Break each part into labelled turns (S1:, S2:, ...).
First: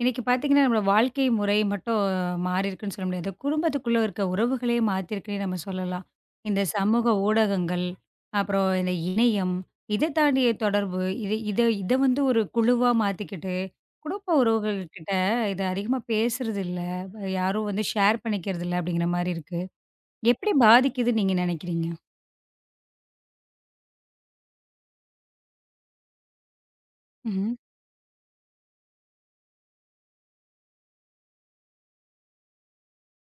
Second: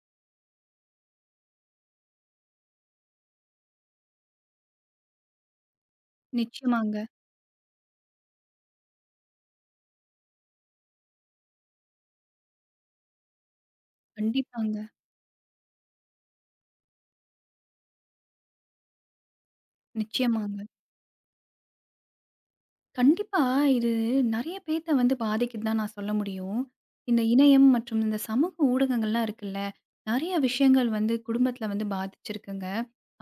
S1: இன்னைக்கு பார்த்தீங்கன்னா, நம்மளோட வாழ்க்கை முறை மட்டும் மாறியிருக்குன்னு சொல்ல முடியாது. குடும்பத்துக்குள்ள இருக்க உறவுகளே மாத்திருக்குன்னே நம்ம சொல்லலாம். இந்த
S2: நிச்சயமாங்க.
S1: சமூக ஊடகங்கள், அப்புறம் இந்த இணையம், இத தாண்டிய தொடர்பு, இது இத இத வந்து ஒரு குழுவா மாத்திக்கிட்டு, குடும்ப
S2: கண்டிப்பாங்க,
S1: உறவுகள்கிட்ட இத அதிகமா பேசுறது இல்ல. யாரும் வந்து ஷேர் பண்ணிக்கிறது இல்ல அப்படிங்கிற மாரி இருக்கு. எப்படி
S2: நிச்சயமாங்க.
S1: பாதிக்குதுன்னு நீங்க நினைக்கிறீங்க?
S2: கண்டிப்பா இது நெறைய பேத்த வந்து பாதிக்குது தான் நான் சொல்ல முடியும். இந்த
S1: ம்ஹ்ம்.
S2: இணையம் மற்றும் இந்த சமூக ஊடகங்கள்லாம் இருக்குல்ல, நெறைய விஷயங்கள் வந்து குடும்பத்தில வந்து பாதிச்சிருக்குங்க.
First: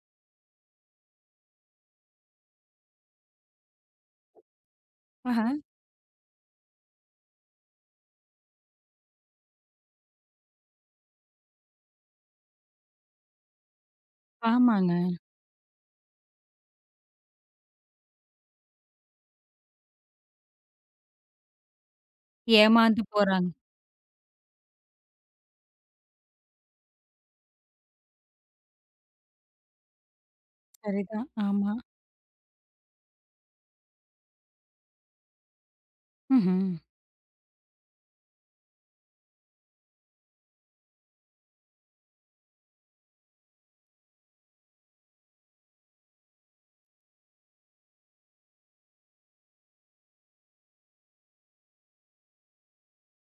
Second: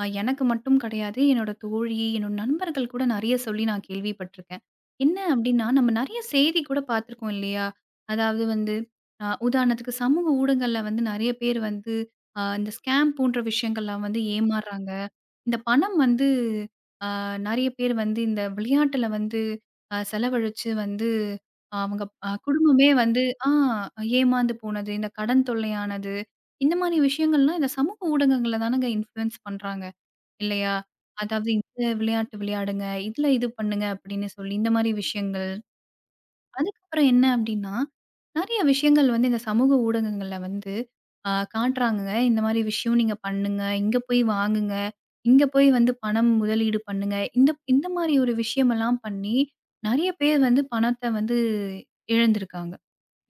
S2: எனக்கு மட்டும் கிடையாது, என்னோட தோழி, என்னோட நண்பர்கள் கூட நெறைய சொல்லி நான் கேள்விப்பட்டுருக்கேன். என்ன
S1: ஆஹ.
S2: அப்டின்னா, நம்ம நெறைய செய்தி கூட பார்த்துருக்கோம் இல்லையா? அதாவது வந்து உதாரணத்துக்கு சமூக ஊடகங்கள்ல வந்து நெறைய பேர் வந்து இந்த ஸ்கேம் போன்ற விஷயங்கள்லாம் வந்து ஏமாறுறாங்க.
S1: ஆமாங்க.
S2: இந்த பணம் வந்து அ நெறைய பேர் வந்து இந்த விளையாட்டுல வந்து செலவழிச்சு வந்து அவங்க குடும்பமே
S1: ஏமாந்து
S2: வந்து
S1: போறாங்க.
S2: ஆ ஏமாந்து போனது, இந்த கடன் தொல்லையானது, இந்த மாரி விஷயங்கள்லாம் இந்த சமூக ஊடகங்கள்ல தானங்க இன்ஃப்ளூயன்ஸ் பண்றாங்க இல்லையா?
S1: சரிதான்.
S2: அதாவது
S1: ஆமா.
S2: இந்த விளையாட்டு விளையாடுங்க, இதுல இது பண்ணுங்க அப்படின்னு சொல்லி இந்த மாரி விஷயங்கள்.
S1: ம்ஹ்ம்.
S2: அதுக்கப்புறம் என்ன அப்டின்னா, நெறைய விஷயங்கள் வந்து இந்த சமூக ஊடகங்கள்ல வந்து காட்டுறாங்கங்க. இந்த மாரி விஷயம் நீங்க பண்ணுங்க. இங்க போய் வாங்குங்க. இங்க போய் வந்து பணம் முதலீடு பண்ணுங்க. இந்த இந்த மாரி ஒரு விஷயமெல்லாம் பண்ணி, நெறைய பேர் வந்து பணத்த வந்து இழந்திருக்காங்க.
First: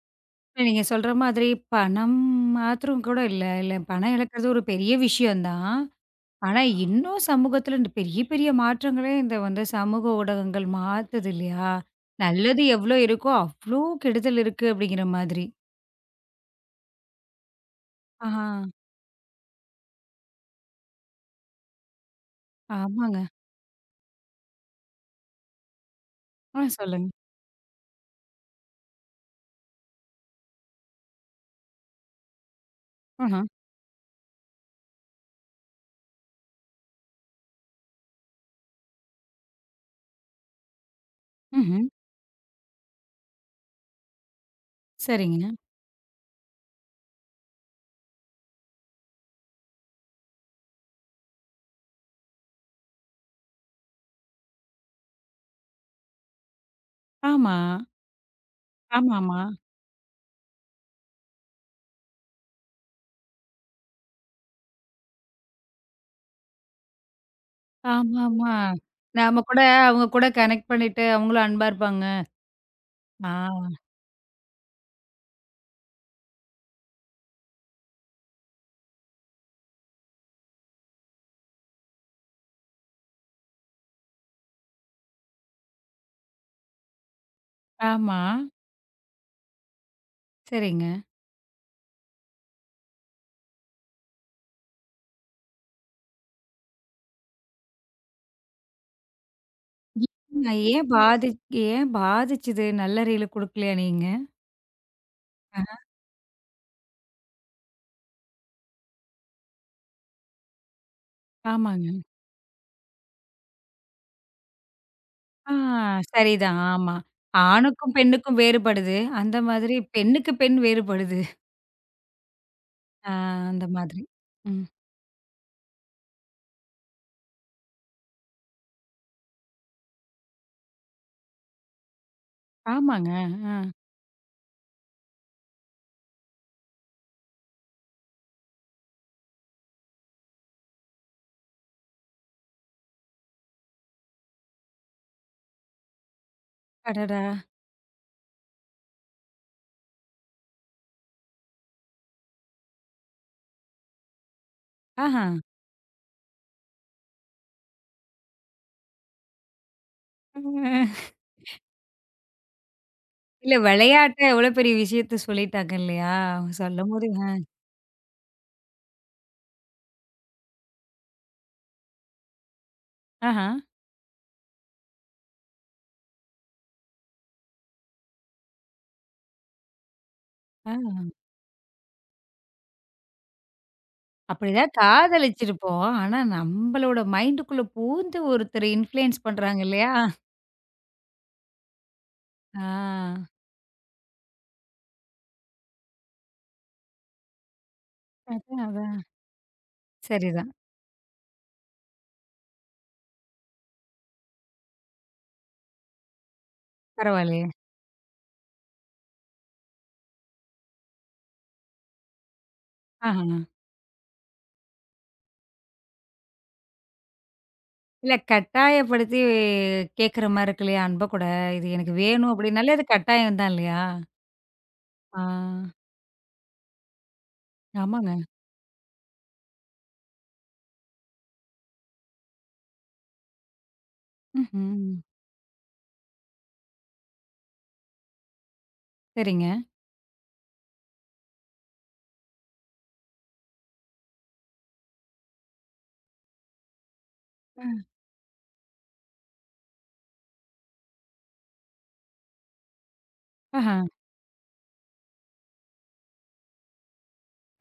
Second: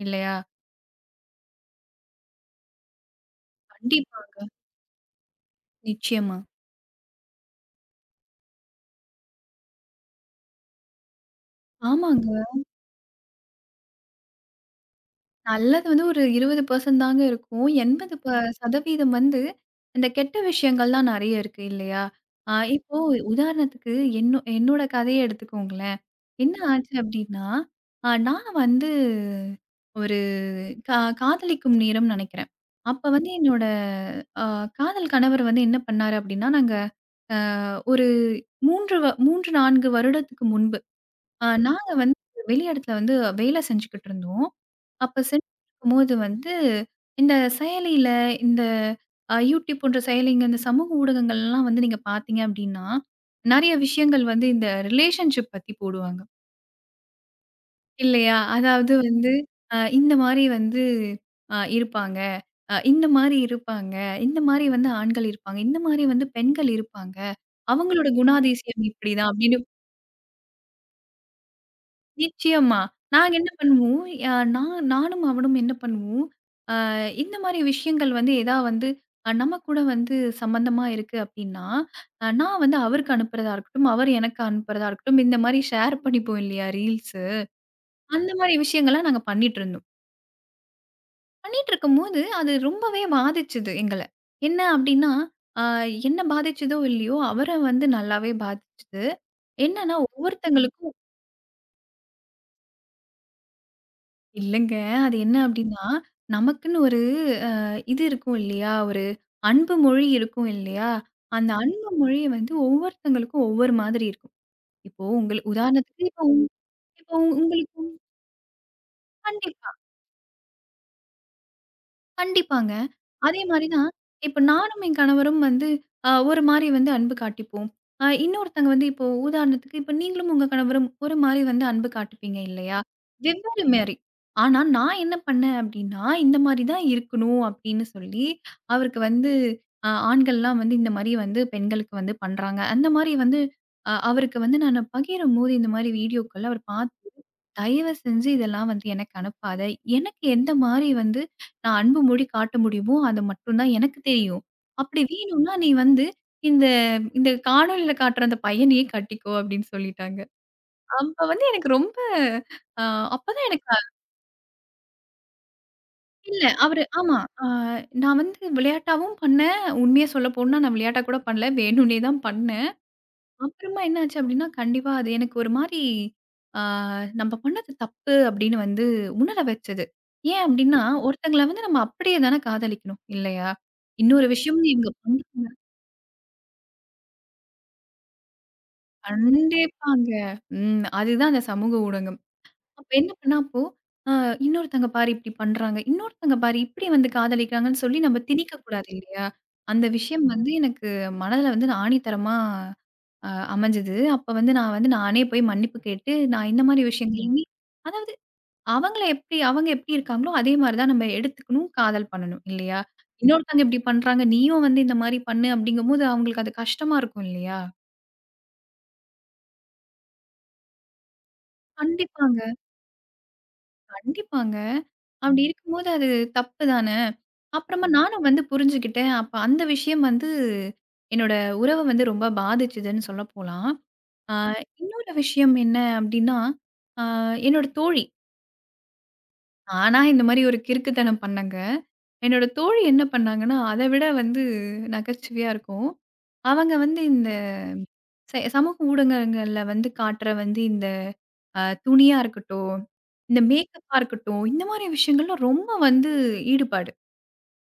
S2: இல்லையா?
S1: இல்ல, நீங்க சொல்ற மாதிரி பணம் மாத்திரம் கூட இல்ல. இல்ல பணம்
S2: கண்டிப்பா.
S1: இழக்கிறது ஒரு பெரிய விஷயம் தான்.
S2: நிச்சயமா.
S1: ஆனா, இன்னும் சமூகத்துல இந்த பெரிய பெரிய மாற்றங்களே இந்த வந்து சமூக ஊடகங்கள் மாத்துது இல்லையா?
S2: ஆமாங்க.
S1: நல்லது எவ்ளோ இருக்கோ, அவ்ளோ கெடுதல் இருக்கு அப்படிங்கிற மாதிரி.
S2: நல்லது வந்து ஒரு 20% தாங்க இருக்கும்.
S1: ஆஹா.
S2: 80% வந்து இந்த கெட்ட விஷயங்கள்லாம் நெறைய இருக்கு இல்லையா? இப்போ
S1: ஆமாங்க.
S2: உதாரணத்துக்கு என்னோட கதைய எடுத்துக்கோங்களேன். என்ன
S1: ஆ,
S2: ஆச்சு
S1: சொல்லுங்க.
S2: அப்டின்னா, நான் வந்து ஒரு கா காதலிக்கும் நேரம் நெனைக்கிறேன். அப்ப வந்து
S1: ஆஹா.
S2: என்னோட அ காதல் கணவர் வந்து என்ன பண்ணாரு அப்டின்னா, நாங்க அ ஒரு 3, 4 வருடத்துக்கு முன்பு ஆ
S1: ம்ஹ்ம்.
S2: நாங்க வந்து வெளி இடத்துல வந்து வேலை செஞ்சுக்கிட்டு இருந்தோம். அப்ப
S1: சரிங்க.
S2: செஞ்சிருக்கும்போது வந்து, இந்த செயலியில இந்த Youtube போன்ற செயலிங்க, இந்த சமூக ஊடகங்கள்லாம் வந்து நீங்க பார்த்தீங்க அப்டின்னா, நெறைய விஷயங்கள் வந்து இந்த ரிலேஷன்ஷிப் பத்தி போடுவாங்க.
S1: ஆமா.
S2: இல்லையா? அதாவது வந்து
S1: ஆமாமா.
S2: இந்த மாரி வந்து இருப்பாங்க. இந்த மாரி இருப்பாங்க. இந்த மாரி வந்து ஆண்கள் இருப்பாங்க. இந்த மாரி வந்து பெண்கள் இருப்பாங்க. அவங்களோட
S1: ஆமாமா.
S2: குணாதிசயம் இப்டிதான்
S1: நாம
S2: அப்டின்னு
S1: கூட அவங்க கூட கனெக்ட் பண்ணிட்டு அவங்களும் அன்பா இருப்பாங்க.
S2: நிச்சயமா. நாங்க என்ன
S1: ஆ.
S2: பண்ணுவோம், நானும் அவனும் என்ன பண்ணுவோம், அ இந்த மாரி விஷயங்கள் வந்து எதா வந்து நம்ம கூட வந்து சம்மந்தமா இருக்கு அப்டின்னா, நான் வந்து அவருக்கு அனுப்புறதா இருக்கட்டும், அவர் எனக்கு அனுப்புறதா இருக்கட்டும், இந்த மாரி ஷேர் பண்ணிப்போம் இல்லையா ரீல்ஸு,
S1: ஆமா.
S2: அந்த மாரி விஷயங்கள்லாம் நாங்க பண்ணிட்டுருந்தோம்.
S1: சரிங்க.
S2: பண்ணிட்டுருக்கும்போது அது ரொம்பவே பாதிச்சுது எங்கள. என்ன அப்டின்னா, அ என்ன பாதிச்சதோ இல்லையோ, அவர வந்து நல்லாவே பாதிச்சுது. என்னன்னா,
S1: ஏங்க
S2: ஒவ்வொருத்தங்களுக்கும்
S1: ஏன் பாதிச்சுது? நல்ல ரீல் குடுக்கலையா நீங்க?
S2: இல்லங்க. அது என்ன அப்டின்னா, நமக்குன்னு ஒரு அ இது இருக்கும் இல்லையா? ஒரு அன்பு மொழி இருக்கும் இல்லையா? அந்த அன்பு
S1: ஆமாங்க.
S2: மொழி வந்து ஒவ்வொருத்தங்களுக்கும் ஒவ்வொரு மாதிரி இருக்கும். இப்போ உங்களு
S1: ஆ,
S2: உதாரணத்துக்கு
S1: சரிதான். ஆமா.
S2: இப்போ உங்களுக்கு
S1: ஆணுக்கும், பெண்ணுக்கும் வேறுபடுது. அந்த
S2: கண்டிப்பா.
S1: மாதிரி பெண்ணுக்கு பெண் வேறுபடுது.
S2: கண்டிப்பாங்க.
S1: ஆ,
S2: அதே
S1: அந்த
S2: மாரி தான்,
S1: மாதிரி.
S2: இப்ப
S1: ம்.
S2: நானும் என் கணவரும் வந்து ஒரு மாரி வந்து அன்பு காட்டிப்போம். இன்னொருத்தங்க வந்து இப்போ உதாரணத்துக்கு இப்ப நீங்களும் உங்க கணவரும் ஒரு மாரி வந்து அன்பு காட்டுப்பீங்க இல்லையா?
S1: ஆமாங்க. ஆ.
S2: வெவ்வேறு மாரி. ஆனா நான் என்ன பண்ணேன் அப்டின்னா, இந்த மாரி தான் இருக்கணும் அப்டின்னு சொல்லி, அவருக்கு வந்து ஆண்கள்லாம் வந்து இந்த மாரி வந்து பெண்களுக்கு வந்து பண்றாங்க. அந்த மாரி வந்து அவருக்கு வந்து நானு பகிரும்போது இந்த மாரி வீடியோக்கள் அவர் பாத்து
S1: அடடா!
S2: தயவு செஞ்சு இதெல்லாம் வந்து எனக்கு அனுப்பாத. எனக்கு எந்த மாரி வந்து நான் அன்பு மொழி காட்ட முடியுமோ, அது மட்டும் தான் எனக்கு தெரியும். அப்படி
S1: ஆஹா.
S2: வேணும்னா நீ வந்து இந்த இந்த காணொளியில காட்டுற அந்த பையனையே கட்டிக்கோ அப்படின்னு சொல்லிட்டாங்க. அப்ப வந்து எனக்கு ரொம்ப அ அப்பதான்
S1: இல்ல
S2: எனக்கு
S1: விளையாட்டா எவ்வளோ பெரிய விஷயத்த சொல்லிட்டாங்க இல்லையா?
S2: இல்ல அவரு
S1: சொல்லும்போது
S2: ஆமா. அ நான் வந்து விளையாட்டாவும் பண்ணேன். உண்மைய சொல்லப்போனா நான் விளையாட்டா கூட பண்ணல. வேணும்னே தான் பண்ணேன்.
S1: ஆஹா.
S2: அப்புறமா என்னாச்சு அப்டின்னா, கண்டிப்பா அது எனக்கு ஒரு மாரி ஆ நம்ம பண்ணது தப்பு அப்டின்னு வந்து உணர வச்சது. ஏன்
S1: ஆ.
S2: அப்டின்னா, ஒருத்தங்கள வந்து நம்ம அப்படியே தானே காதலிக்கணும் இல்லையா? இன்னொரு விஷயம் வந்து
S1: அப்படிதான்
S2: இவங்க பண்றாங்க
S1: காதலிச்சிருப்போம். ஆனா நம்மளோட மைண்டுக்குள்ள பூந்து ஒருத்தர் இன்ஃப்ளூயன்ஸ் பண்றாங்க இல்லையா?
S2: கண்டிப்பாங்க. ம். அதுதான் அந்த சமூக ஊடகம்.
S1: ஆ.
S2: அப்ப என்ன பண்ணா அப்போ, ஆ இன்னொருத்தங்க பாரு இப்டி பண்றாங்க, இன்னொருத்தங்க பாரு இப்டி வந்து காதலிக்கிறாங்கன்னு சொல்லி நம்ம
S1: அதான்,
S2: திணிக்கக்கூடாது
S1: அதான்.
S2: இல்லையா? அந்த விஷயம் வந்து
S1: சரிதான்.
S2: எனக்கு மனதில வந்து நான் ஆணித்தரமா அ அமைஞ்சது. அப்ப வந்து நான் வந்து நானே போய் மன்னிப்பு கேட்டு, நான் இந்த மாரி ம். விஷயங்களுமே
S1: பரவாயில்லையே.
S2: அதாவது அவங்க எப்படி இருக்காங்களோ, அதே மாரி தான் நம்ம எடுத்துக்கணும், காதல் பண்ணணும் இல்லையா? ம்.
S1: ஆஹா.
S2: இன்னொருத்தங்க இப்படி பண்றாங்க, நீயும் வந்து இந்த மாரி பண்ணு அப்படிங்கும்போது அவங்களுக்கு அது கஷ்டமா இருக்கும் இல்லையா?
S1: இல்ல, கட்டாயப்படுத்தி கேட்கிற மாரி இருக்கு இல்லையா? அன்ப கூட. இது எனக்கு வேணும்
S2: கண்டிப்பாங்க,
S1: அப்படின்னாலே அது கட்டாயம் தான் இல்லையா?
S2: கண்டிப்பாங்க.
S1: ஆ.
S2: அப்படி ம். இருக்கும்போது அது தப்பு தான. அப்புறமா ம்.
S1: ஆமாங்க.
S2: நானும் வந்து புரிஞ்சுகிட்டேன். அப்ப அந்த விஷயம் வந்து என்னோட உறவ வந்து ரொம்ப பாதிச்சுதுன்னு சொல்ல போலாம். அ
S1: ம்ஹ்ம்.
S2: இன்னொரு விஷயம் என்ன அப்படின்னா, அ என்னோட தோழி
S1: சரிங்க.
S2: ஆனா, இந்த மாரி ஒரு கிறுக்குத்தனம் பண்ணேங்க. என்னோட தோழி என்ன பண்ணாங்கன்னா, அத விட வந்து நகைச்சுவையா இருக்கும். அவங்க வந்து இந்த சமூக ஊடகங்கள்ல வந்து காட்டுற வந்து இந்த துணியா இருக்கட்டும், இந்த
S1: ஆஹா.
S2: மேக்கப்பா இருக்கட்டும், இந்த மாரி விஷயங்கள்ல ரொம்ப வந்து ஈடுபாடு.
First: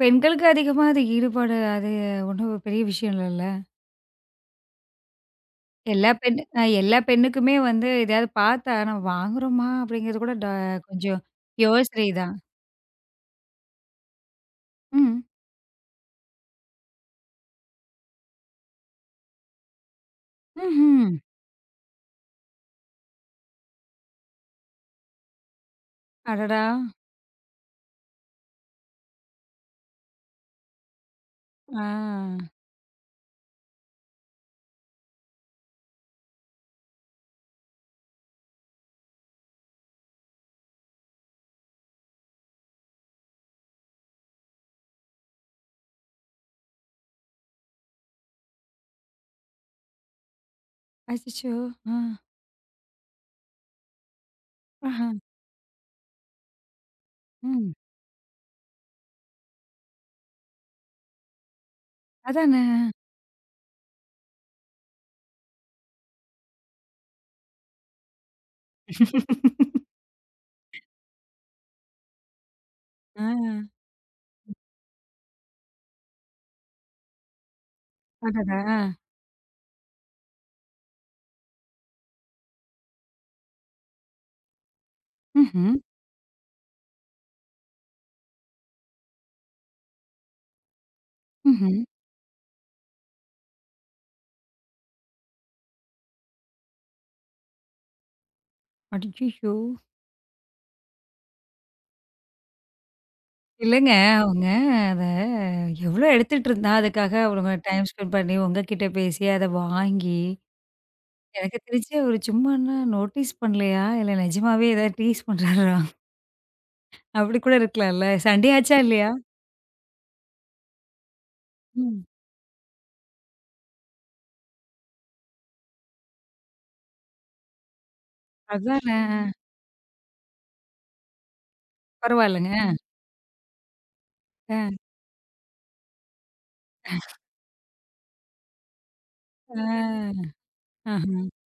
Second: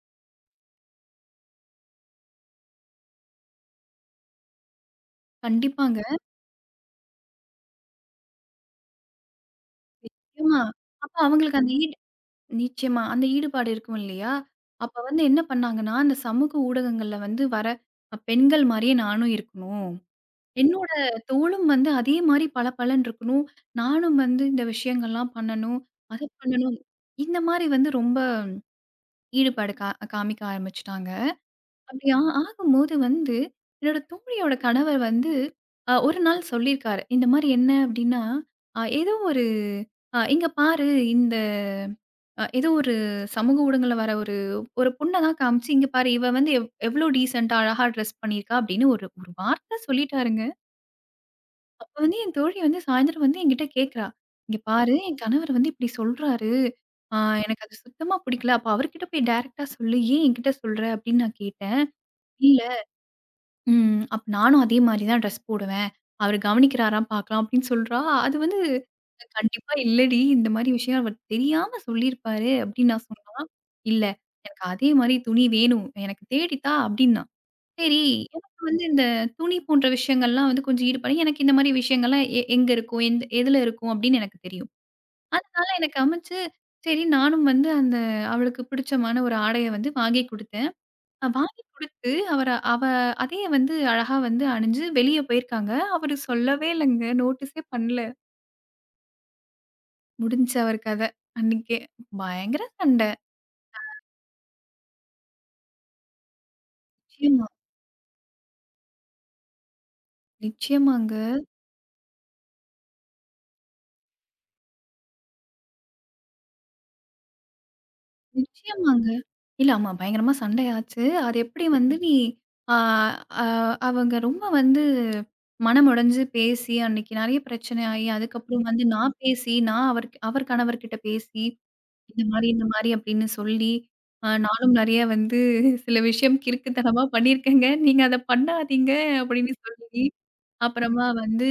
S1: பெண்களுக்கு அதிகமா அது ஈடுபாடு, அது ஒண்ணும் பெரிய விஷயம் இல்லல்ல.
S2: கண்டிப்பாங்க.
S1: எல்லா பெண்ணுக்குமே வந்து எதையாவது பார்த்தா நம்ம வாங்குறோமா? அப்படிங்கிறது கூட ட
S2: நிச்சயமா. அப்ப
S1: கொஞ்சம்
S2: அவங்களுக்கு அந்த
S1: யோசனை தான்.
S2: நிச்சயமா. அந்த ஈடுபாடு இருக்கும் இல்லையா? அப்ப
S1: ம்.
S2: வந்து என்ன பண்ணாங்கன்னா, அந்த சமூக ஊடகங்கள்ல வந்து வர பெண்கள் மாரியே நானும் இருக்கணும். என்னோட
S1: ம்ஹ்ம்.
S2: தோளும் வந்து அதே மாரி பளபளன்னு இருக்கணும். நானும் வந்து இந்த விஷயங்கள்லாம் பண்ணணும். அத
S1: அடடா!
S2: பண்ணணும். இந்த மாரி வந்து ரொம்ப ஈடுபாடு காமிக்க ஆரம்பிச்சுட்டாங்க.
S1: ஆ.
S2: அப்படி ஆகும்போது வந்து என்னோட தோழியோட கணவர் வந்து ஒரு நாள் சொல்லியிருக்காரு. இந்த மாரி என்ன அப்படின்னா, ஏதோ ஒரு "இங்க பாரு இந்த ஏதோ ஒரு சமூக ஊடகங்கள்ல வர ஒரு ஒரு பொண்ண தான் காமிச்சு, இங்க பாரு இவ வந்து எவ்வளோ டீசென்ட்டா அழகா ட்ரெஸ் பண்ணியிருக்கா" அப்படின்னு ஒரு ஒரு வார்த்த சொல்லிட்டாருங்க.
S1: அச்சச்சோ!
S2: அப்ப
S1: ஆ.
S2: வந்து என் தோழி வந்து சாயந்தரம் வந்து என்கிட்ட கேட்கிறா. "இங்க பாரு ம்.
S1: ஆஹா.
S2: என் கணவர் வந்து இப்டி சொல்றாரு. ஆ எனக்கு
S1: ம்.
S2: அது சுத்தமா பிடிக்கல. அப்ப அவர்கிட்ட போய் டைரக்ட்டா சொல்லு. ஏன் என்கிட்ட சொல்ற?" அப்டின்னு நான் கேட்டேன். "இல்ல
S1: அதானே.
S2: அப்ப நானும் அதே மாரி தான் ட்ரெஸ் போடுவேன். அவரு கவனிக்கிறாரான்னு பார்க்கலாம்" அப்டின்னு சொல்றா. அது வந்து "கண்டிப்பா இல்லடி. இந்த மாரி விஷயம் அவர் தெரியாம சொல்லியிருப்பாரு" அப்டின்னு நான்
S1: ஆ.
S2: சொன்னா. "இல்ல எனக்கு அதே மாரி துணி வேணும். எனக்கு தேடி தா" அப்டின்னா. சரி.
S1: அடடா!
S2: எனக்கு
S1: ஆ.
S2: வந்து இந்த துணி போன்ற விஷயங்கள்லாம் வந்து கொஞ்சம் ஈடுபாடு. எனக்கு இந்த மாரி விஷயங்கள்லாம் எங்க இருக்கும்? எதுல இருக்கும்? அப்படின்னு எனக்கு தெரியும். அதனால
S1: ம்ஹ்ம்,
S2: எனக்கு அமைச்சு, சரி நானும் வந்து அந்த அவளுக்கு பிடிச்சமான ஒரு ஆடைய வந்து வாங்கி குடுத்தேன். வாங்கி
S1: ம்ஹ்ம்.
S2: குடுத்து, அவர அவ அதையே வந்து அழகா வந்து அணிஞ்சு வெளிய போயிருக்காங்க. அவரு சொல்லவே இல்லங்க. நோட்டீஸே பண்ணல.
S1: அச்சச்சோ!
S2: முடிஞ்சுச்சு அவர் கதை. அன்னைக்கே. பயங்கர சண்டை.
S1: இல்லங்க. அவங்க அத எவ்ளோ எடுத்துட்டு இருந்தா, அதுக்காக
S2: நிச்சயமா,
S1: அவங்க டைம் ஸ்பெண்ட் பண்ணி உங்ககிட்ட பேசி, அத வாங்கி,
S2: நிச்சயமாங்க.
S1: எனக்கு தெரிஞ்சு அவரு சும்மான்னா நோட்டீஸ் பண்ணலையா? இல்ல நிஜமாவே ஏதாவது டீஸ் பண்றாரா? அப்படி கூட இருக்கலாம்ல. சண்டே ஆச்சா
S2: நிச்சயமாங்க.
S1: இல்லையா?
S2: இல்ல ஆமா பயங்கரமா சண்டையாச்சு. அது எப்படி வந்து
S1: ம்.
S2: நீ ஆ அ அவங்க ரொம்ப வந்து மனமுடைஞ்சு பேசி, அன்னைக்கு நெறைய பிரச்சனை ஆயி, அதுக்கப்புறம் வந்து
S1: அதானே.
S2: நான் பேசி, நான் அவர் அவர் கணவர்கிட்ட பேசி,
S1: பரவாயில்லங்க.
S2: இந்த மாரி அப்படின்னு சொல்லி,
S1: அ.
S2: நானும் நெறைய வந்து சில விஷயம் கிறுக்குத்தனமா பண்ணியிருக்கேங்க. நீங்க அத பண்ணாதீங்க அப்படின்னு சொல்லி,
S1: ஆ.
S2: அப்புறமா வந்து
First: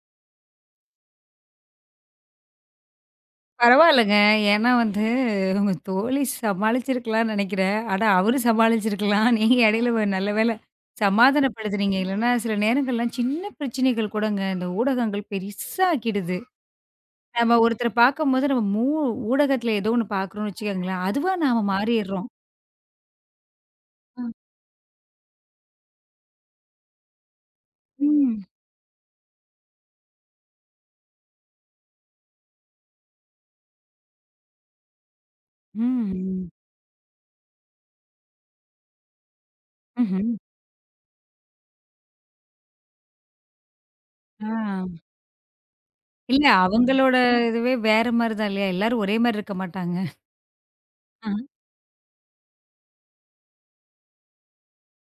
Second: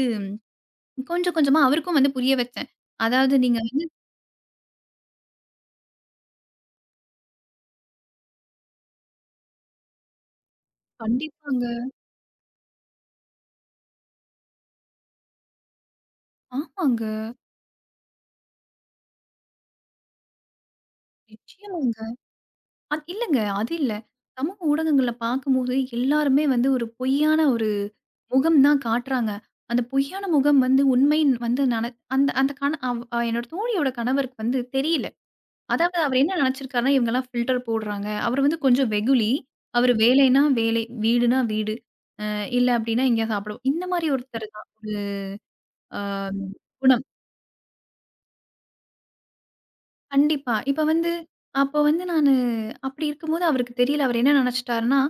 S2: கொஞ்சம் கொஞ்சமா அவருக்கும் வந்து புரிய வச்சேன். அதாவது நீங்க வந்து
S1: பரவாயில்லங்க. ஏன்னா வந்து உங்க தோழி சமாளிச்சிருக்கலாம்னு நெனைக்கிறேன். ஆனா அவரு சமாளிச்சிருக்கலாம். நீங்க இடையில நல்ல வேள
S2: கண்டிப்பாங்க
S1: சமாதானப்படுத்துனீங்க. இல்லன்னா சில நேரங்கள்லாம் சின்ன பிரச்சனைகள் கூடங்க இந்த ஊடகங்கள் பெரிசாக்கிடுது.
S2: ஆமாங்க.
S1: நம்ம ஒருத்தர பார்க்கும்போது நம்ம ஊடகத்தில ஏதோ ஒண்ணு பார்க்குறோம்னு வச்சுக்கோங்களேன், அதுவா நாம
S2: நிச்சயமாங்க.
S1: மாறிர்றோம்.
S2: அது இல்லங்க. அது இல்ல.
S1: ம்.
S2: சமூக ஊடகங்கள்ல பார்க்கும்போது எல்லாருமே வந்து ஒரு பொய்யான ஒரு
S1: ம்.
S2: முகம் தான் காட்டுறாங்க. அந்த பொய்யான முகம் வந்து உண்மை வந்து அந்த அந்த கண அவ் என்னோட தோழியோட கணவருக்கு வந்து தெரியல. அதாவது அவர் என்ன
S1: ம்.
S2: நினைச்சிருக்காருன்னா, இவங்கலாம் ஃபில்டர் போடுறாங்க. அவர் வந்து கொஞ்சம் வெகுளி. அவரு
S1: ம்ஹ்ம்.
S2: வேலைன்னா வேலை, வீடுனா வீடு. அ இல்ல அப்டின்னா எங்கேயா சாப்பிடுவோம். இந்த மாரி ஒருத்தர்
S1: ஆ.
S2: தான். ஒரு அ
S1: இல்ல
S2: குணம்.
S1: அவங்களோட இதுவே வேற மாரி தான் இல்லையா? எல்லாரும் ஒரே மாரி இருக்க மாட்டாங்க.
S2: கண்டிப்பா. இப்ப வந்து
S1: ஆ.
S2: அப்ப வந்து நானு அப்படி இருக்கும்போது அவருக்கு தெரியல. அவரு என்ன நெனச்சுட்டாருன்னா,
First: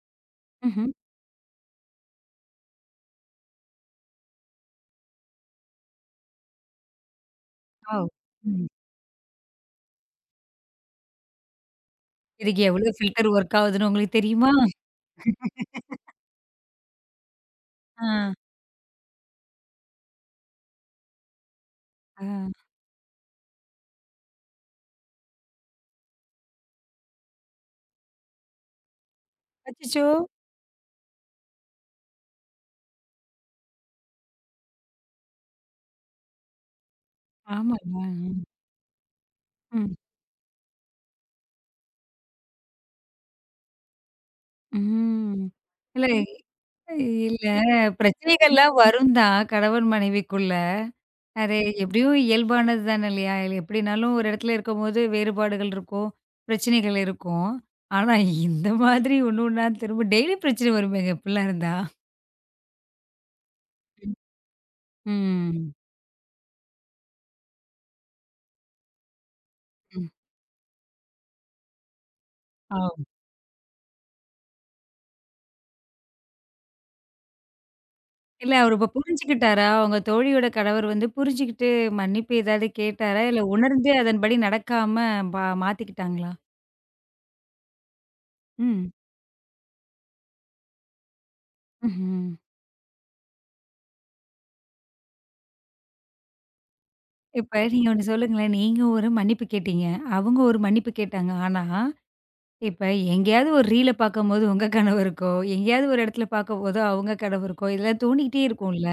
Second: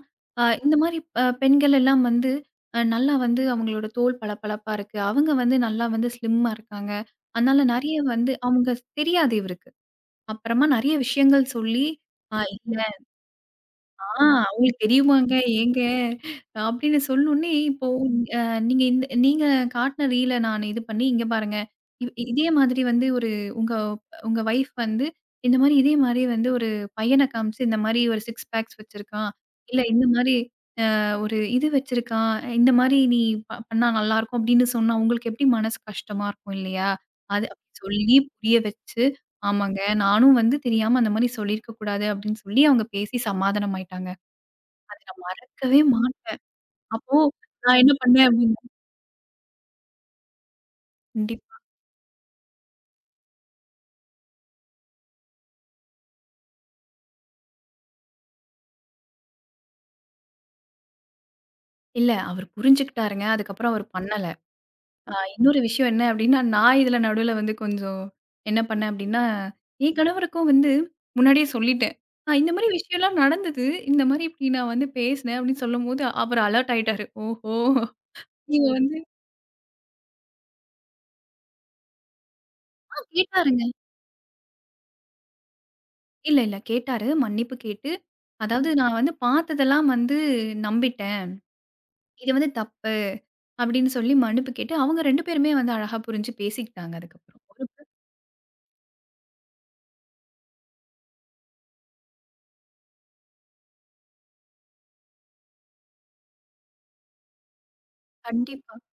S2: இந்த
S1: ம்ஹ்ம்.
S2: மாரி பெண்கள் எல்லாம் வந்து நல்லா வந்து அவங்களோட தோல் பளபளப்பா இருக்கு. அவங்க வந்து நல்லா வந்து ஸ்லிம்மா இருக்காங்க. அதனால
S1: ஓ!
S2: நெறைய வந்து
S1: ம்.
S2: அவங்க தெரியாது இவருக்கு. அப்புறமா நெறைய விஷயங்கள் சொல்லி,
S1: இதுக்கு
S2: இல்ல
S1: எவ்வளோ ஃபில்டர் ஒர்க் ஆகுதுன்னு
S2: ஆ
S1: உங்களுக்கு தெரியுமா?
S2: அவங்களுக்கு தெரியுமாங்க, ஏங்க அப்படின்னு சொன்னோனே இப்போ
S1: ஆ.
S2: நீங்க காட்டுன ரீல நான் இது பண்ணி, இங்க பாருங்க. இ
S1: ஆ.
S2: இதே மாதிரி வந்து ஒரு உங்க உங்க வைஃப் வந்து இந்த மாரி இதே மாரி வந்து ஒரு பையன காமிச்சு, இந்த மாரி ஒரு 6 பேக்ஸ் வச்சிருக்கான். இல்ல
S1: அச்சச்சோ!
S2: இந்த மாரி ஒரு இது வச்சிருக்கான். இந்த மாரி நீ பண்ணா நல்லாருக்கும் அப்டின்னு சொன்னா, உங்களுக்கு எப்டி மனசு கஷ்டமா இருக்கும் இல்லையா? அது அப்டி
S1: ஆமாங்க.
S2: சொல்லி புரிய வச்சு, ஆமாங்க
S1: ம்.
S2: நானும் வந்து தெரியாம அந்த மாரி சொல்லியிருக்க கூடாது அப்டின்னு சொல்லி அவங்க பேசி சமாதானம் ஆயிட்டாங்க. அத நான்
S1: ம்.
S2: மறக்கவே
S1: இல்ல
S2: மாட்டேன். அப்போ
S1: இல்ல
S2: நான் என்ன பண்ணேன் அப்டின்னா
S1: பிரச்சனைகள்லாம் வரும் தான் கணவன் மனைவிக்குள்ள. அது
S2: கண்டிப்பா.
S1: எப்படியும் இயல்பானது தானே இல்லையா? இல்ல எப்படினாலும் ஒரு இடத்துல இருக்கும்போது வேறுபாடுகள் இருக்கும். பிரச்சனைகள் இருக்கும். ஆனா இந்த மாதிரி ஒண்ணு ஒண்ணா திரும்ப டெய்லி பிரச்சனை வருமேங்க இப்படிலாம் இருந்தா.
S2: இல்ல. அவரு புரிஞ்சுக்கிட்டாருங்க. அதுக்கப்புறம் அவரு
S1: ம்.
S2: பண்ணல. இன்னொரு
S1: ம்.
S2: விஷயம் என்ன அப்டின்னா, நான் இதுல நடுவுல வந்து கொஞ்சம் என்ன பண்ணேன் அப்டின்னா, என்
S1: ம்.
S2: கணவருக்கும் வந்து முன்னாடியே சொல்லிட்டேன். இந்த மாரி
S1: ஆ.
S2: விஷயம்லாம் நடந்தது. இந்த மாரி இப்டி நான் வந்து பேசினேன் அப்டின்னு சொல்லும்போது, அவரு அலர்ட் ஆயிட்டாரு. ஓஹோ!
S1: இல்ல,
S2: இவ ம்.
S1: அவரு இப்ப
S2: வந்து
S1: புரிஞ்சுக்கிட்டாரா? உங்க தோழியோட கணவர் வந்து புரிஞ்சுகிட்டு மன்னிப்பு ஏதாவது
S2: ஆ,
S1: கேட்டாரா? இல்ல
S2: கேட்டாருங்க.
S1: உணர்ந்து அதன்படி நடக்காம பா மாத்திக்கிட்டாங்களா?
S2: இல்ல கேட்டாரு. மன்னிப்பு கேட்டு, அதாவது
S1: ம்.
S2: நான் வந்து பார்த்ததெல்லாம் வந்து நம்பிட்டேன்.
S1: ம்ஹ்ம்.
S2: இது வந்து தப்பு அப்டின்னு சொல்லி மன்னிப்பு கேட்டு, அவங்க 2 பேருமே வந்து அழகா புரிஞ்சு பேசிக்கிட்டாங்க அதுக்கப்புறம்.
S1: இப்ப
S2: ஒரு
S1: நீங்க ஒண்ணு சொல்லுங்களேன். நீங்க ஒரு மன்னிப்பு கேட்டீங்க. அவங்க ஒரு மன்னிப்பு கேட்டாங்க. ஆனா, இப்ப எங்கேயாவது ஒரு ரீல பார்க்கும்போது உங்க கணவருக்கோ, எங்கேயாவது ஒரு இடத்துல பார்க்கும்போது அவங்க கணவருக்கோ, இதெல்லாம் தோணிக்கிட்டே
S2: கண்டிப்பா.
S1: இருக்கும்ல.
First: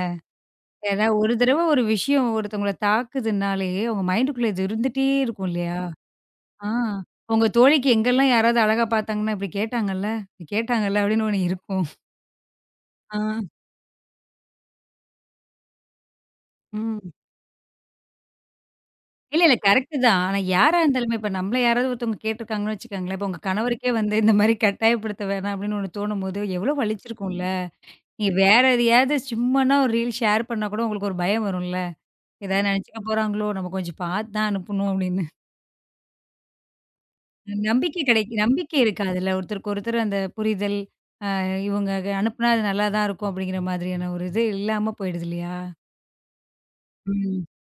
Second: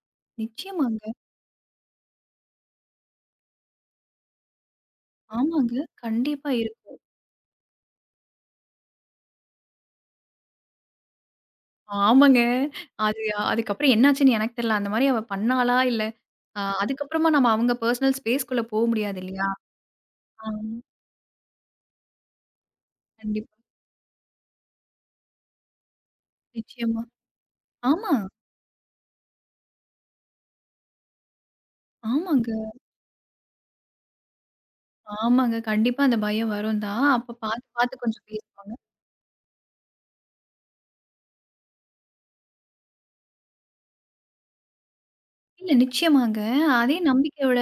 S1: ஏன்னா
S2: நிச்சயமாங்க.
S1: ஒரு தடவ ஒரு விஷயம் ஒருத்தவங்கள தாக்குதுன்னாலே, அவங்க மைண்டுக்குள்ள இது இருந்துட்டே இருக்கும்
S2: ஆமாங்க.
S1: இல்லையா?
S2: கண்டிப்பா
S1: ஆ.
S2: இருக்கும்.
S1: உங்க தோழிக்கு எங்கெல்லாம் யாராவது அழகா பார்த்தாங்கன்னா, "இப்படி கேட்டாங்கல்ல? இப்படி கேட்டாங்கல்ல?" அப்படின்னு ஒண்ணு இருக்கும்.
S2: ஆமாங்க.
S1: ஆ.
S2: அது அதுக்கப்புறம் என்னாச்சுன்னு எனக்கு தெரியல. அந்த மாரி அவ பண்ணாளா? இல்ல
S1: ம்.
S2: அதுக்கப்புறமா நம்ம அவங்க பெர்சனல் ஸ்பேஸ்க்குள்ள போ முடியாது
S1: இல்ல,
S2: இல்லையா?
S1: இல்ல. கரெக்ட்டு தான். ஆனா
S2: ஆ
S1: யாரா இருந்தாலுமே, இப்ப நம்மள யாராவது ஒருத்தவங்க கேட்டுருக்காங்கன்னு வச்சுக்கோங்களேன், இப்ப உங்க
S2: கண்டிப்பா.
S1: கணவருக்கே வந்து இந்த மாரி கட்டாயப்படுத்த வேணாம் அப்படின்னு ஒண்ணு தோணும்போது, எவ்வளோ
S2: நிச்சயமா.
S1: வலிச்சிருக்கும்ல?
S2: ஆமா.
S1: நீங்க வேற எதையாவது சும்மான்னா ஒரு ரீல் ஷேர் பண்ணா கூட உங்களுக்கு ஒரு பயம் வரும்ல?
S2: ஆமாங்க.
S1: ஏதாவது நினைச்சுக்க போறாங்களோ? நம்ம கொஞ்சம் பார்த்து தான் அனுப்பணும் அப்படின்னு.
S2: ஆமாங்க. கண்டிப்பா அந்த பயம் வரும் தான். அப்ப பார்த்து
S1: நம்பிக்கை
S2: பார்த்து கொஞ்சம்
S1: கிடைக்கு
S2: பேசுவாங்க.
S1: நம்பிக்கை இருக்காதுல்ல. ஒருத்தருக்கு ஒருத்தர் அந்த புரிதல், இவங்க அனுப்புனா அது நல்லா தான் இருக்கும் அப்படிங்கிற மாதிரியான ஒரு இது இல்லாம போயிடுது இல்லையா?
S2: இல்ல நிச்சயமாங்க. அதே
S1: ம்.
S2: நம்பிக்கையோட,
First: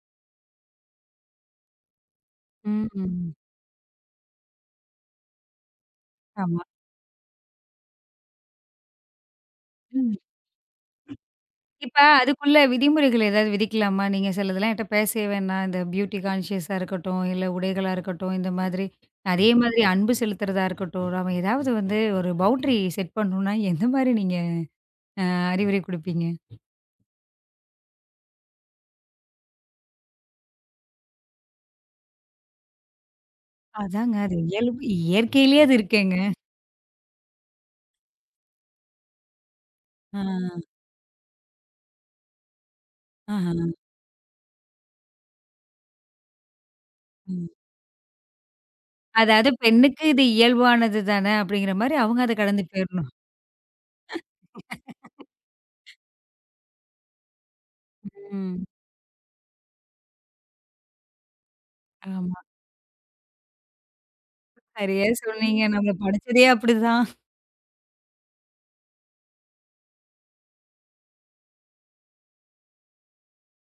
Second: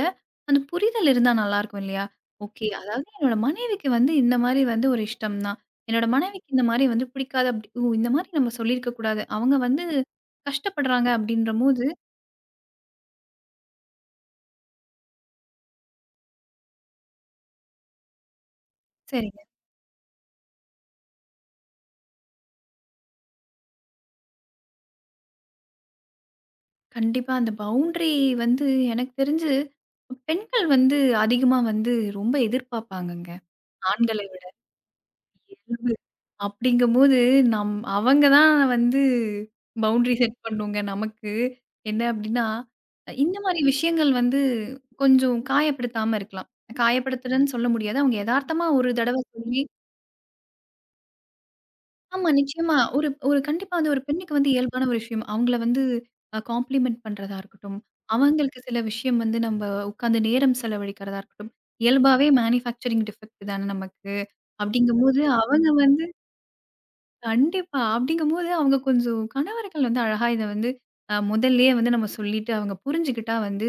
S2: அந்த புரிதல் இருந்தா நல்லாருக்கும் இல்லையா? ஓகே. அதாவது
S1: ம்.
S2: என்னோட மனைவிக்கு வந்து இந்த மாரி வந்து ஒரு இஷ்டம் தான். என்னோட மனைவிக்கு
S1: ஆமா.
S2: இந்த மாரி வந்து பிடிக்காது அப்டி ஓ! இந்த மாரி நம்ம சொல்லியிருக்க கூடாது. அவங்க வந்து
S1: ம்.
S2: கஷ்டப்படுறாங்க அப்டின்றபோது,
S1: இப்ப அதுக்குள்ள விதிமுறைகள் ஏதாவது விதிக்கலாமா? நீங்க சிலதெல்லாம் என்ட்ட பேசவே வேணாம். இந்த பியூட்டி கான்ஷியஸா இருக்கட்டும், இல்ல உடைகளா இருக்கட்டும், இந்த மாதிரி
S2: சரிங்க.
S1: அதே மாதிரி அன்பு செலுத்துறதா இருக்கட்டும், நாம ஏதாவது வந்து ஒரு பவுண்டரி செட் பண்ணணும்னா, எந்த மாதிரி நீங்க அறிவுரை குடுப்பீங்க?
S2: கண்டிப்பா அந்த பவுண்ட்ரி வந்து எனக்கு தெரிஞ்சு, பெண்கள் வந்து அதிகமா வந்து ரொம்ப எதிர்பார்ப்பாங்கங்க.
S1: அதாங்க.
S2: ஆண்களை
S1: அது
S2: விட.
S1: இயல்பு. இயற்கையிலேயே அது
S2: இயல்பு.
S1: இருக்கேங்க.
S2: அப்படிங்கும்போது, நம் அவங்க தான் வந்து பவுண்டரி
S1: ஆ.
S2: செட் பண்ணுங்க நமக்கு. என்ன அப்படின்னா, இந்த
S1: ஆஹா.
S2: மாரி விஷயங்கள் வந்து கொஞ்சம் காயப்படுத்தாம இருக்கலாம்.
S1: ம்.
S2: காயப்படுத்துறன்னு சொல்ல முடியாது. அவங்க எதார்த்தமா ஒரு தடவ
S1: அதாவது
S2: சொல்லி
S1: பெண்ணுக்கு இது இயல்பானது தானே அப்படிங்கிற மாரி அவங்க
S2: ஆமா
S1: அத கடந்து
S2: நிச்சயமா. ஒரு
S1: போயிரணும்.
S2: ஒரு கண்டிப்பா வந்து ஒரு பெண்ணுக்கு வந்து இயல்பான ஒரு விஷயம். அவங்கள வந்து காம்ப்ளிமெண்ட் பண்றதா இருக்கட்டும், அவங்களுக்கு
S1: ம்.
S2: சில விஷயம் வந்து நம்ம உட்கார்ந்து நேரம் செலவழிக்கிறதா இருக்கட்டும். இயல்பாவே
S1: ஆமா.
S2: மேனுஃபேக்சரிங் டிஃபெக்ட் தானே நமக்கு.
S1: சரியா
S2: அப்படிங்கும்போது
S1: சொன்னீங்க.
S2: அவங்க
S1: நம்மள
S2: வந்து
S1: படைச்சதே அப்படிதான்.
S2: கண்டிப்பா. அப்படிங்கும்போது அவங்க கொஞ்சம் கணவர்கள் வந்து அழகா இத வந்து முதல்லயே வந்து நம்ம சொல்லிட்டு, அவங்க புரிஞ்சுக்கிட்டா வந்து,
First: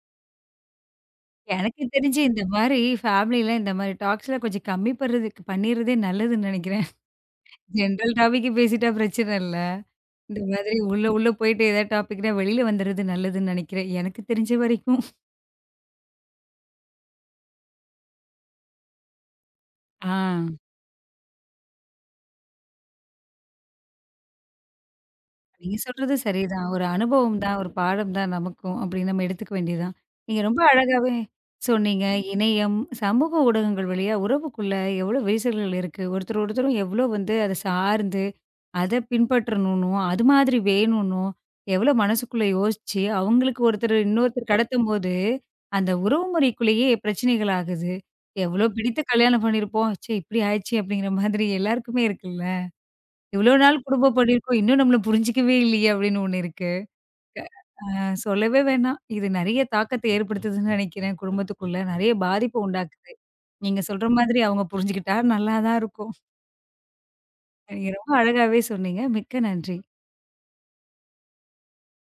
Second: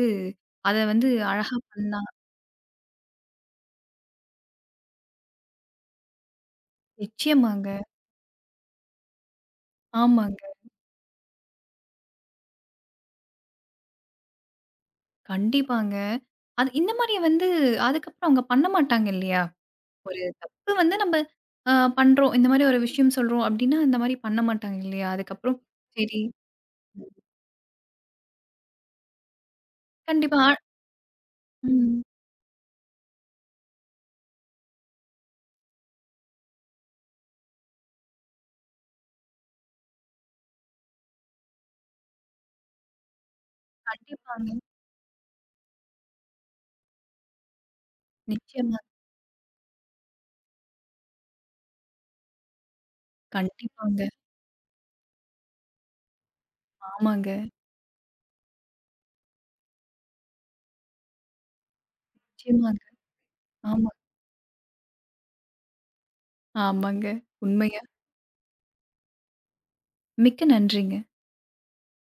S2: அத வந்து அழகா
S1: எனக்கு
S2: பண்ணலாம்.
S1: தெரிஞ்சு இந்த மாரி ஃபேமிலில இந்த மாரி டாக்ஸ்லாம் கொஞ்சம் கம்மி பண்றதுக்கு பண்ணிறதே நல்லதுன்னு நெனைக்கிறேன்.
S2: நிச்சயமாங்க.
S1: ஜெனரல் டாபிக் பேசிட்டா பிரச்சனை இல்ல. இந்த
S2: ஆமாங்க.
S1: மாதிரி உள்ள உள்ள போயிட்டு ஏதாவது டாபிக்னா வெளியில வந்துறது நல்லதுன்னு நெனைக்கிறேன். எனக்கு தெரிஞ்ச வரைக்கும்.
S2: கண்டிப்பாங்க. அது இந்த மாரி வந்து அதுக்கப்புறம் அவங்க பண்ண மாட்டாங்க இல்லையா?
S1: ஆ.
S2: ஒரு தப்பு வந்து நம்ம அ பண்றோம். இந்த மாரி ஒரு விஷயம் சொல்றோம் அப்படின்னா, இந்த மாரி பண்ண மாட்டாங்க இல்லையா? அதுக்கப்புறம்
S1: நீங்க சொல்றது
S2: சரி.
S1: சரிதான். ஒரு அனுபவம் தான், ஒரு பாடம் தான் நமக்கும் அப்படின்னு நம்ம எடுத்துக்க வேண்டியது தான். நீங்க
S2: கண்டிப்பா. ஆ-
S1: ரொம்ப அழகாவே
S2: ம்.
S1: சொன்னீங்க. இணையம், சமூக ஊடகங்கள் வழியா உறவுக்குள்ள எவ்வளோ விரிசல்கள் இருக்கு. ஒருத்தர் ஒருத்தரும் எவ்வளோ வந்து அத சார்ந்து, அத பின்பற்றணும்னும், அது மாதிரி வேணும்னும், எவ்வளோ மனசுக்குள்ள யோசிச்சு, அவங்களுக்கு ஒருத்தர் இன்னொருத்தர்
S2: கண்டிப்பாங்க.
S1: கடத்தும்போது, அந்த உறவு முறைக்குள்ளேயே பிரச்சனைகள் ஆகுது. எவ்வளோ
S2: நிச்சயமா.
S1: பிடித்து கல்யாணம் பண்ணியிருப்போம். ச்சே, இப்படி ஆயிடுச்சு அப்படிங்கிற மாதிரி எல்லாருக்குமே இருக்குல்ல. இவ்ளோ நாள்
S2: கண்டிப்பாங்க.
S1: குடும்பம் பண்ணியிருக்கோம். இன்னும் நம்மள புரிஞ்சுக்கவே இல்லையே! அப்படின்னு ஒண்ணு இருக்கு.
S2: ஆமாங்க.
S1: சொல்லவே வேணாம். இது நெறைய தாக்கத்த ஏற்படுத்துதுன்னு நெனைக்கிறேன். குடும்பத்துக்குள்ள நெறைய பாதிப்ப
S2: நிச்சயமாங்க.
S1: உண்டாக்குது. நீங்க
S2: ஆமா.
S1: சொல்ற மாதிரி அவங்க புரிஞ்சுக்கிட்டா நல்லா தான் இருக்கும்.
S2: ஆமாங்க. உண்மையா.
S1: நீங்க ரொம்ப அழகாவே சொன்னீங்க. மிக்க நன்றி.
S2: மிக்க நன்றிங்க.